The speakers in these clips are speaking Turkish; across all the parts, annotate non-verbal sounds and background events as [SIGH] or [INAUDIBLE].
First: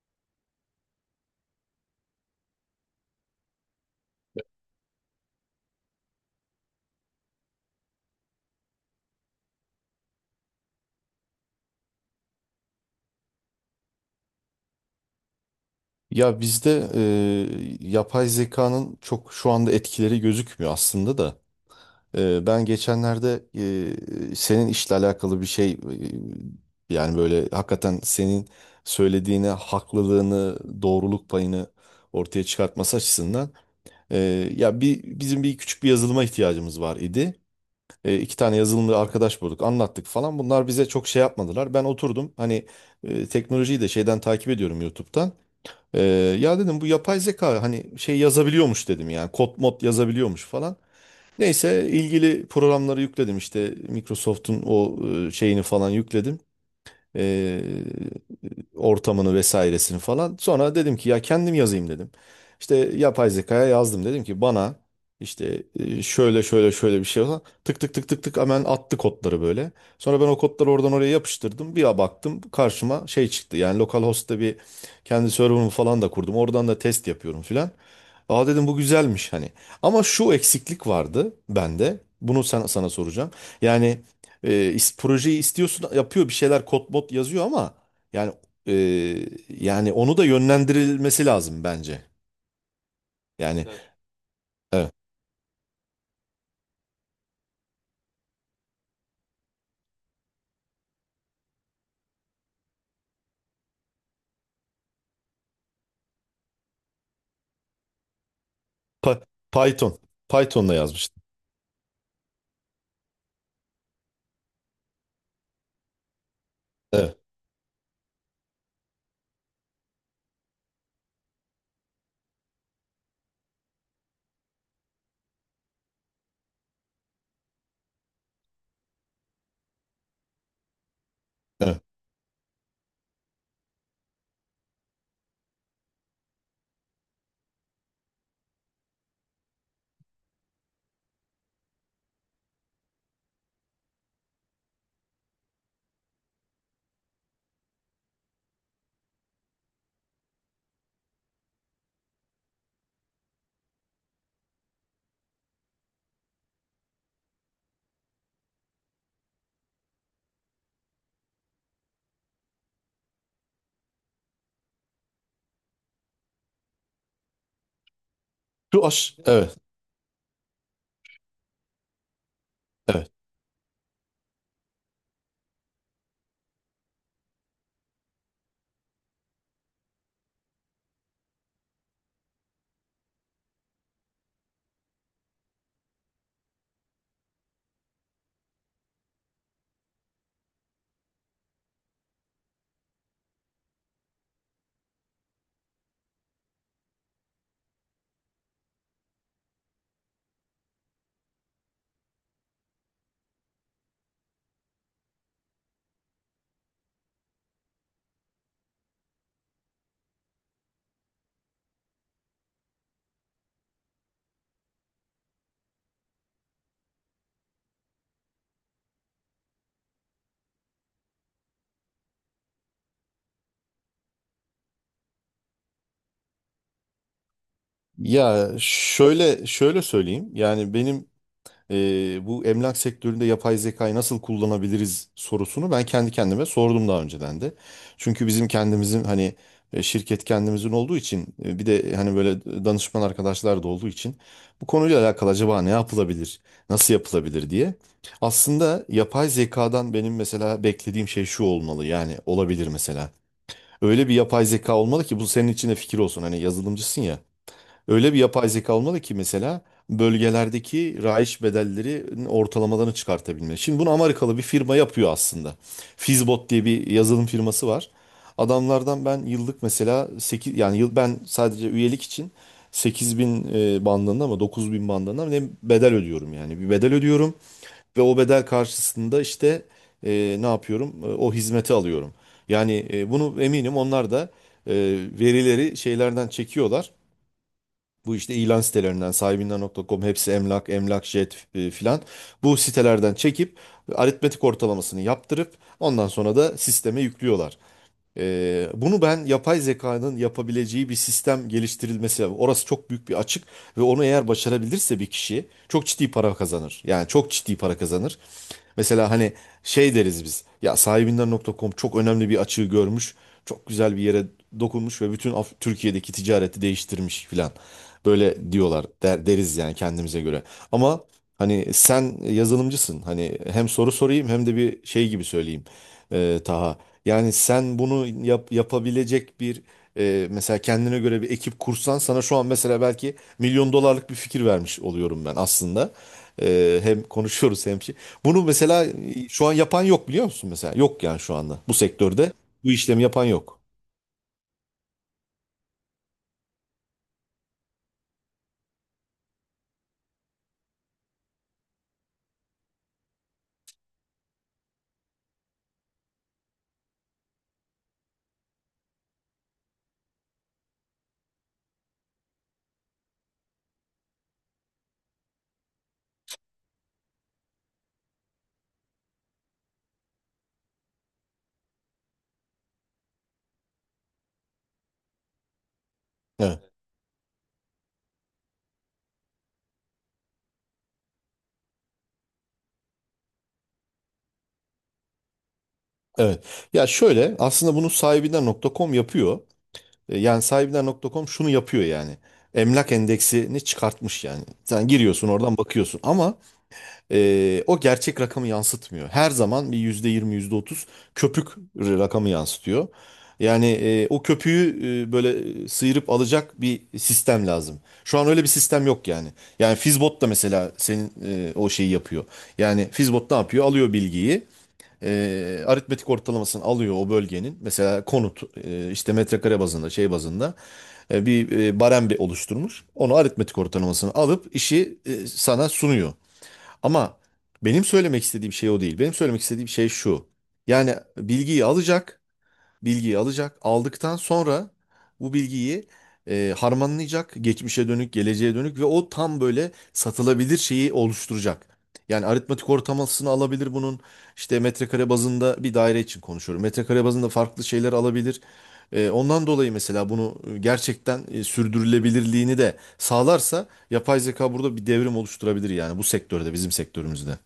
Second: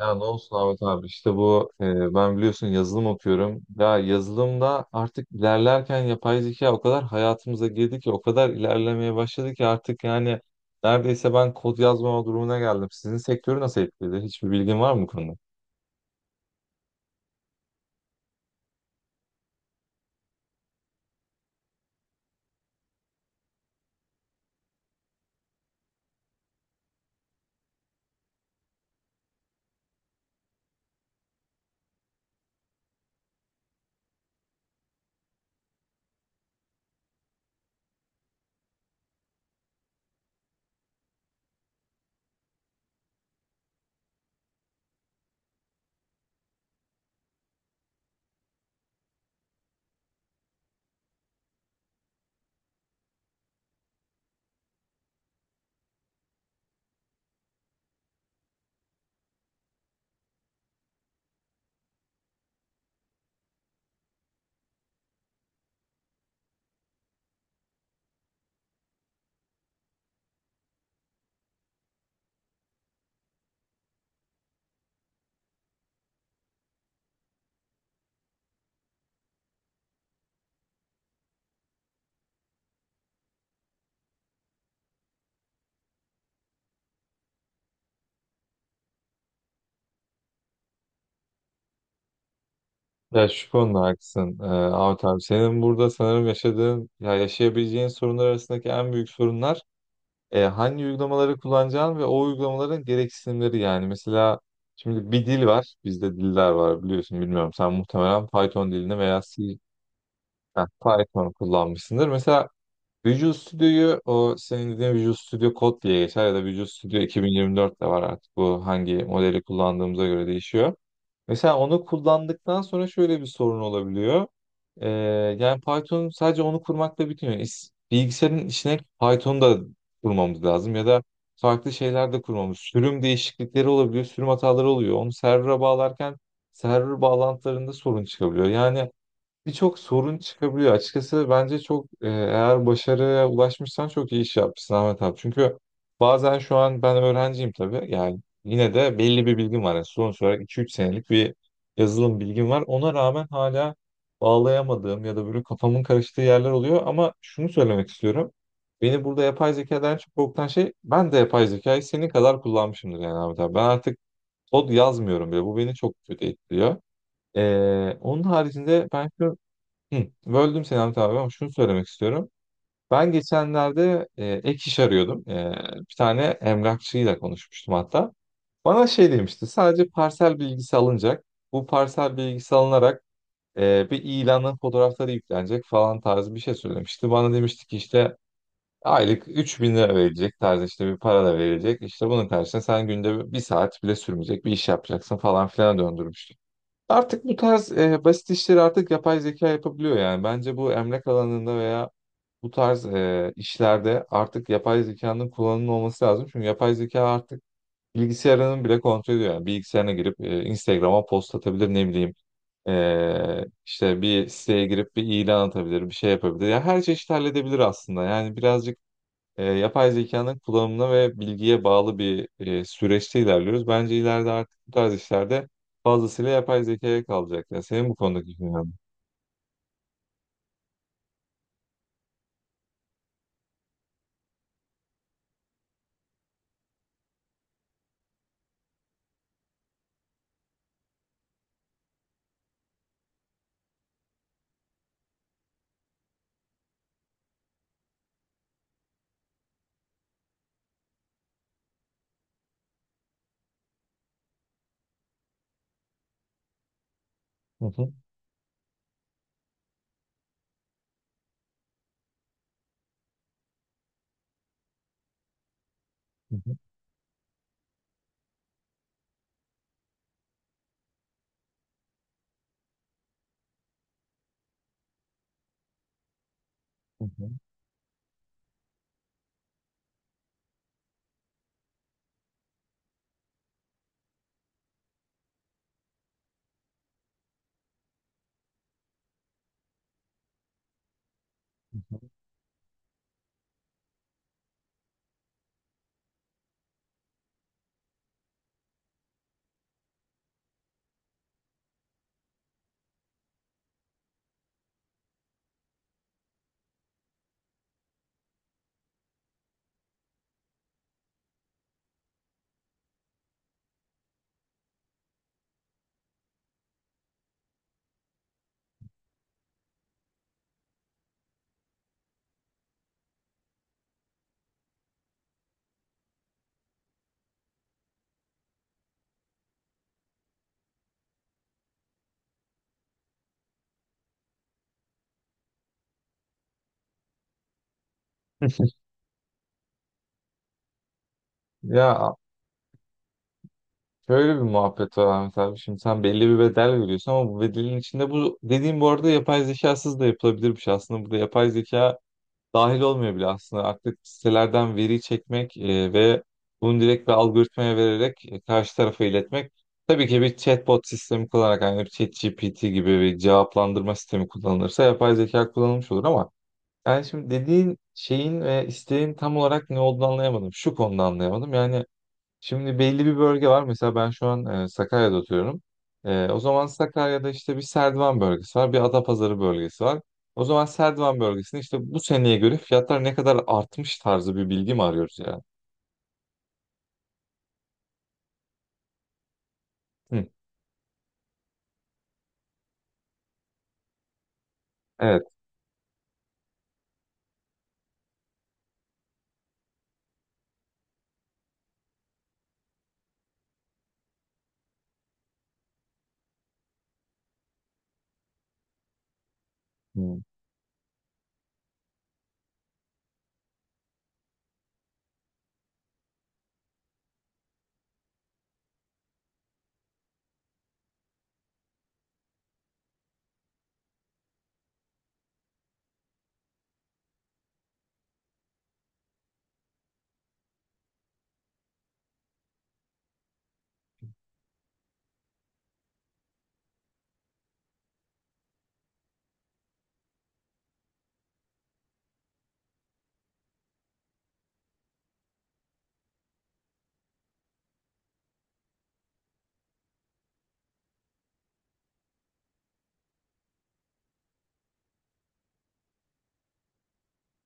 Ya ne olsun Ahmet abi işte ben biliyorsun yazılım okuyorum. Ya yazılımda artık ilerlerken yapay zeka o kadar hayatımıza girdi ki o kadar ilerlemeye başladı ki artık yani neredeyse ben kod yazmama durumuna geldim. Sizin sektörü nasıl etkiledi? Hiçbir bilgin var mı bu konuda? Ya bizde yapay zekanın çok şu anda etkileri gözükmüyor aslında da. Ben geçenlerde senin işle alakalı bir şey yani böyle hakikaten senin söylediğine haklılığını, doğruluk payını ortaya çıkartması açısından e, ya bir bizim bir küçük bir yazılıma ihtiyacımız var idi. İki tane yazılımcı arkadaş bulduk, anlattık falan. Bunlar bize çok şey yapmadılar. Ben oturdum hani teknolojiyi de şeyden takip ediyorum YouTube'dan. Ee, Ya dedim bu yapay zeka hani şey yazabiliyormuş dedim yani kod mod yazabiliyormuş falan. Neyse ilgili programları yükledim işte Microsoft'un o şeyini falan yükledim. Ee, Ortamını vesairesini falan. Sonra dedim ki ya kendim yazayım dedim. İşte yapay zekaya yazdım dedim ki bana işte şöyle şöyle şöyle bir şey olsa tık tık tık tık tık hemen attı kodları böyle. Sonra ben o kodları oradan oraya yapıştırdım. Bir baktım karşıma şey çıktı. Yani localhost'ta bir kendi server'ımı falan da kurdum. Oradan da test yapıyorum filan. Aa dedim bu güzelmiş hani. Ama şu eksiklik vardı bende. Bunu sana soracağım. Yani projeyi istiyorsun yapıyor bir şeyler kod mod yazıyor ama yani yani onu da yönlendirilmesi lazım bence. Ya şu Yani konuda evet. haklısın Evet. Ahmet abi. Senin burada sanırım yaşadığın ya yaşayabileceğin sorunlar arasındaki en büyük sorunlar hangi uygulamaları kullanacağın ve o uygulamaların gereksinimleri yani. Mesela şimdi bir dil var. Bizde diller var biliyorsun bilmiyorum. Sen muhtemelen Python dilini veya Pa- C, Python. heh, Python'la yazmıştım. Python kullanmışsındır. Mesela Visual Studio'yu o senin dediğin Visual Studio Code diye geçer ya da Visual Studio Evet. 2024 de var artık. Bu hangi modeli kullandığımıza göre değişiyor. Mesela onu kullandıktan sonra şöyle bir sorun olabiliyor. Ee, Yani Python sadece onu kurmakla bitmiyor. Bilgisayarın içine Python da kurmamız lazım ya da farklı Evet. şeyler de kurmamız. Sürüm değişiklikleri olabiliyor, sürüm hataları oluyor. Onu server'a bağlarken server bağlantılarında sorun çıkabiliyor. Yani birçok sorun çıkabiliyor. Açıkçası bence çok eğer başarıya ulaşmışsan çok iyi iş yapmışsın Ahmet abi. Çünkü bazen şu an ben öğrenciyim tabii. Yani yine de belli bir bilgim var. Yani sonuç olarak iki üç senelik bir yazılım bilgim var. Ona rağmen hala bağlayamadığım ya da böyle kafamın karıştığı yerler oluyor. Ama şunu söylemek istiyorum. Beni burada yapay zekadan çok korkutan şey ben de yapay zekayı senin kadar kullanmışımdır yani Ahmet abi. Ben artık kod yazmıyorum bile. Bu beni çok kötü etkiliyor. Onun Şu haricinde ben aş şu evet. Hı, böldüm seni Hamit abi ama şunu söylemek istiyorum. Evet. Ben geçenlerde ek iş arıyordum. E, bir tane emlakçıyla konuşmuştum hatta. Bana şey demişti, sadece parsel bilgisi alınacak. Bu parsel bilgisi alınarak bir ilanın fotoğrafları yüklenecek falan tarzı bir şey söylemişti. Bana demişti ki işte aylık 3000 lira verilecek tarzı işte bir para da verilecek. İşte bunun karşısında sen günde bir saat bile sürmeyecek bir iş yapacaksın falan filan. Artık bu tarz basit işleri artık yapay zeka yapabiliyor yani. Bence bu emlak alanında veya bu tarz işlerde artık yapay zekanın kullanımı olması lazım. Çünkü yapay zeka artık bilgisayarının bile kontrol ediyor. Yani bilgisayarına girip Instagram'a post atabilir, ne bileyim. E, işte bir siteye girip bir ilan atabilir, bir şey yapabilir. Ya her çeşit halledebilir aslında. Yani birazcık yapay zekanın kullanımına ve bilgiye bağlı bir süreçte ilerliyoruz. Bence ileride artık bu tarz işlerde fazlasıyla yapay zekaya kalacak. Ya senin bu konudaki Ya fikrin? şöyle şöyle söyleyeyim. Yani benim bu emlak sektöründe yapay zekayı nasıl kullanabiliriz sorusunu ben kendi kendime sordum daha önceden de. Çünkü bizim kendimizin hani şirket kendimizin olduğu için bir de hani böyle danışman arkadaşlar da olduğu için bu konuyla alakalı acaba ne yapılabilir, nasıl yapılabilir diye. Aslında yapay zekadan benim mesela beklediğim şey şu olmalı yani olabilir mesela. Öyle bir yapay zeka olmalı ki bu senin için de fikir olsun. Hani yazılımcısın ya. Hı hı, Öyle bir yapay zeka olmalı ki mesela bölgelerdeki rayiç bedellerinin ortalamalarını çıkartabilme. Şimdi bunu Amerikalı bir firma yapıyor aslında. hı Fizbot hı, diye bir yazılım firması var. Adamlardan ben yıllık mesela 8 yani yıl ben sadece üyelik için 8.000 bandında ama 9.000 bandında mı ne bedel ödüyorum yani. Bir bedel hı hı. ödüyorum ve o bedel karşısında işte ne yapıyorum? O hizmeti alıyorum. Yani bunu eminim onlar da e, verileri şeylerden çekiyorlar. Bu işte ilan sitelerinden, sahibinden.com, hepsi emlak, emlakjet filan. Bu sitelerden çekip aritmetik ortalamasını yaptırıp ondan sonra da sisteme yüklüyorlar. Bunu ben yapay zekanın yapabileceği bir sistem geliştirilmesi lazım. Orası çok büyük bir açık ve onu eğer başarabilirse bir kişi çok ciddi para kazanır. Yani çok ciddi para kazanır. Mesela hani şey deriz biz. Ya sahibinden.com çok önemli bir açığı görmüş. Çok güzel bir yere dokunmuş ve bütün Türkiye'deki ticareti değiştirmiş filan. Böyle diyorlar deriz yani kendimize göre. Ama hani sen yazılımcısın. Hani hem soru sorayım hem de bir şey gibi söyleyeyim. Taha. Yani sen bunu yapabilecek bir mesela kendine göre bir ekip kursan sana şu an mesela belki milyon dolarlık bir fikir vermiş oluyorum ben aslında. Hem konuşuyoruz hem şey. Bunu mesela şu an yapan yok biliyor musun mesela? Yok yani şu anda bu Ya sektörde bu işlemi yapan yok. şöyle bir muhabbet var Ahmet abi. Şimdi sen belli bir bedel veriyorsun ama bu bedelin içinde bu dediğim, bu arada, yapay zekasız da yapılabilirmiş aslında. Burada yapay zeka dahil olmuyor bile aslında. Artık sitelerden veri çekmek ve bunu direkt bir algoritmaya vererek karşı tarafa iletmek. Tabii ki bir chatbot sistemi kullanarak yani bir ChatGPT gibi bir cevaplandırma sistemi kullanılırsa yapay zeka kullanılmış olur ama yani şimdi dediğin şeyin ve isteğin tam olarak ne olduğunu anlayamadım. Şu konuda anlayamadım. Yani şimdi belli bir bölge var. Mesela ben şu an Sakarya'da oturuyorum. E, o zaman Evet. Sakarya'da işte bir Serdivan bölgesi var, bir Adapazarı bölgesi var. O zaman Serdivan bölgesinde işte bu seneye göre fiyatlar ne kadar artmış tarzı bir bilgi mi arıyoruz yani? Evet. Ya şöyle aslında bunu sahibinden.com yapıyor. Hı, Yani sahibinden.com şunu yapıyor yani. Emlak endeksini çıkartmış yani. Sen evet. giriyorsun oradan bakıyorsun ama o gerçek rakamı yansıtmıyor. Her zaman bir %20 yüzde otuz köpük rakamı yansıtıyor. Yani o köpüğü böyle sıyırıp alacak bir sistem lazım. Şu an öyle bir sistem yok yani. Yani Fizbot Hı. da mesela senin o şeyi yapıyor. Yani Fizbot ne yapıyor? Alıyor bilgiyi. e, Aritmetik ortalamasını alıyor o bölgenin. Mesela konut işte metrekare bazında şey bazında bir barem bir oluşturmuş. Onu aritmetik ortalamasını alıp işi sana sunuyor. Ama benim söylemek istediğim şey o değil. Benim söylemek istediğim şey şu. Yani bilgiyi alacak bilgiyi alacak. Aldıktan sonra bu bilgiyi harmanlayacak. Geçmişe dönük, geleceğe dönük ve o tam böyle satılabilir şeyi oluşturacak. Yani aritmetik ortalamasını alabilir bunun. İşte metrekare bazında bir daire için konuşuyorum. Metrekare bazında farklı şeyler alabilir. Ondan dolayı mesela bunu gerçekten sürdürülebilirliğini de sağlarsa yapay zeka burada bir devrim oluşturabilir yani bu sektörde, bizim sektörümüzde.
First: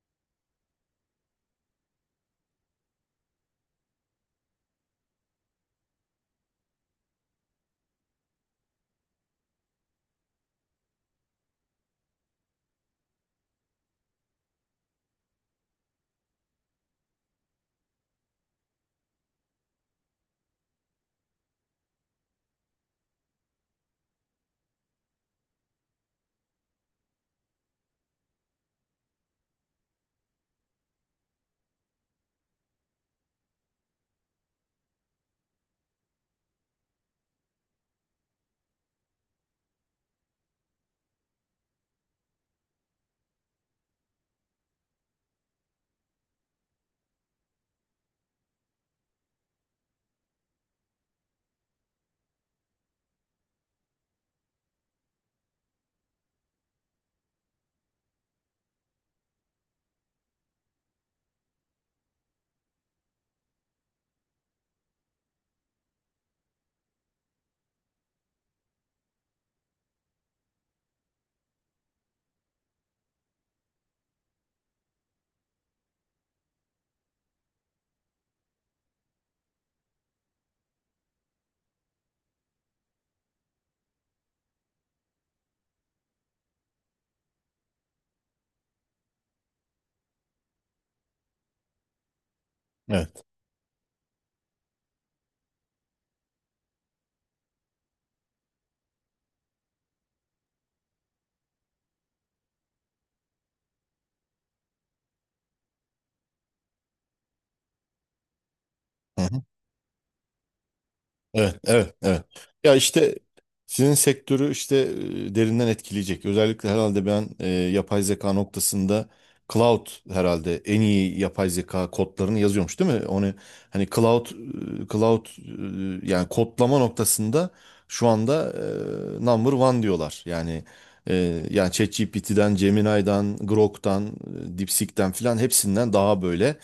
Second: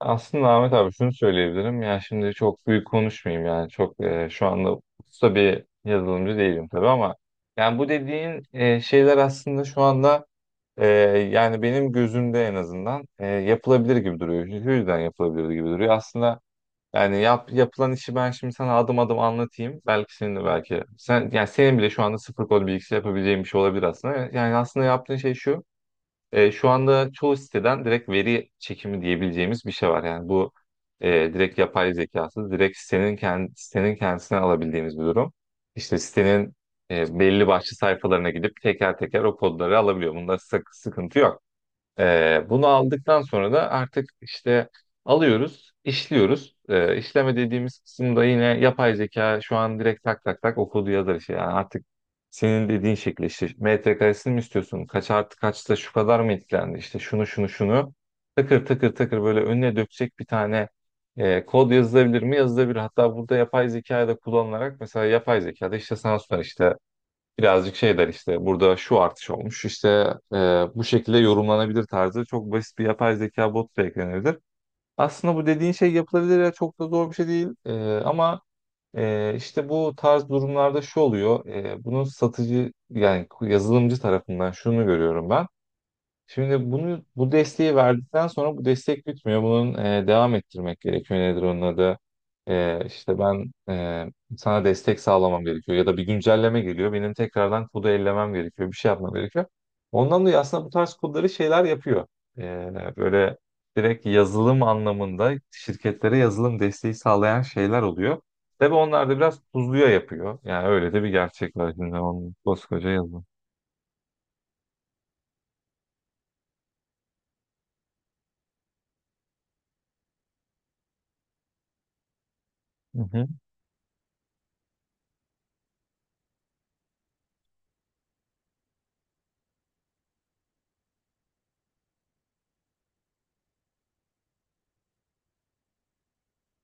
Aslında Ahmet abi şunu söyleyebilirim. Yani şimdi çok büyük konuşmayayım, yani çok şu anda usta bir yazılımcı değilim tabii ama yani bu dediğin şeyler aslında şu anda Ee, Yani benim gözümde en azından yapılabilir gibi duruyor. Şu yüzden yapılabilir gibi duruyor. Aslında yani yapılan işi ben şimdi sana adım adım anlatayım. Belki senin de belki sen, yani senin bile şu anda sıfır kod bilgisi yapabileceğin bir şey olabilir aslında. Yani aslında yaptığın şey şu. E, şu anda çoğu siteden direkt veri çekimi diyebileceğimiz bir şey var. Yani bu direkt yapay zekası, direkt sitenin kendisine alabildiğimiz bir durum. İşte sitenin belli başlı sayfalarına gidip teker teker o kodları alabiliyor. Bunda sıkıntı yok. Bunu aldıktan sonra da artık işte alıyoruz, işliyoruz. İşleme dediğimiz kısımda yine yapay zeka şu an direkt tak tak tak okudu yazar işte. Yani artık senin dediğin şekilde işte metrekaresini mi istiyorsun? Kaç artı kaçta şu kadar mı etkilendi? İşte şunu şunu şunu takır takır takır böyle önüne dökecek bir tane kod yazılabilir mi? Yazılabilir. Hatta burada yapay zekayı da kullanılarak mesela yapay zekada işte sana sorar işte birazcık şey der, işte burada şu artış olmuş işte, e, bu şekilde yorumlanabilir tarzı çok basit bir yapay zeka bot da eklenebilir. Aslında bu dediğin şey yapılabilir ya, çok da zor bir şey değil. Ama işte bu tarz durumlarda şu oluyor. Bunun satıcı yani yazılımcı tarafından şunu görüyorum ben. Şimdi bunu, bu desteği verdikten sonra bu destek bitmiyor. Bunun devam ettirmek gerekiyor. Nedir onun adı? E, işte ben e, Sana destek sağlamam gerekiyor. Ya da bir güncelleme geliyor. Benim tekrardan kodu ellemem gerekiyor. Bir şey yapmam gerekiyor. Ondan dolayı aslında bu tarz kodları şeyler yapıyor. Böyle direkt yazılım anlamında şirketlere yazılım desteği sağlayan şeyler oluyor. Tabii onlar da biraz Evet. tuzluya yapıyor. Yani öyle de bir Evet, gerçek var evet, şimdi evet. onun Ya koskoca işte yazılım. sizin sektörü işte derinden etkileyecek. Özellikle herhalde ben yapay zeka noktasında cloud herhalde en iyi yapay zeka kodlarını yazıyormuş değil Hı mi? hı. Onu hani cloud yani kodlama noktasında şu anda number one diyorlar. Yani yani ChatGPT'den, Gemini'den, Grok'tan, DeepSeek'ten filan hepsinden daha böyle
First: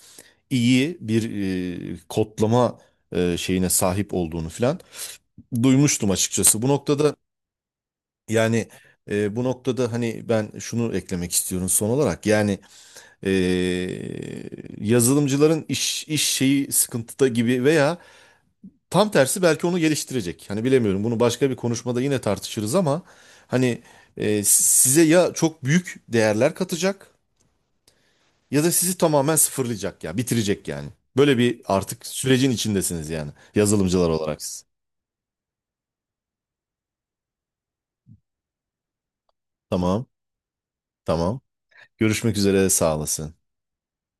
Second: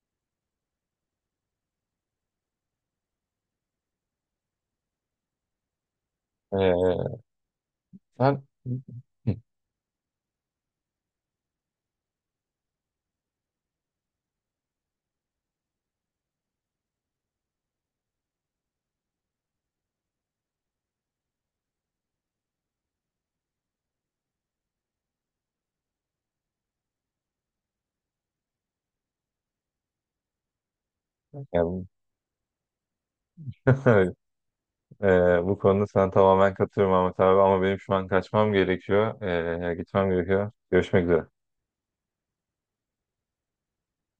iyi bir kodlama şeyine sahip olduğunu filan duymuştum açıkçası. Bu E, noktada ben- yani bu noktada hani ben şunu eklemek istiyorum son olarak. Yani e, yazılımcıların iş şeyi sıkıntıda gibi veya tam tersi belki onu geliştirecek. Hani bilemiyorum. Bunu başka bir konuşmada yine tartışırız ama hani size ya çok büyük değerler katacak ya da sizi tamamen sıfırlayacak ya, bitirecek yani. Böyle Ya bir bu- artık sürecin içindesiniz yani [LAUGHS] yazılımcılar evet, olarak siz. e, bu konuda sana tamamen katılıyorum Ahmet abi ama benim şu an kaçmam gerekiyor. Tamam, Gitmem gerekiyor. Görüşmek üzere. tamam. Görüşmek üzere, sağ olasın.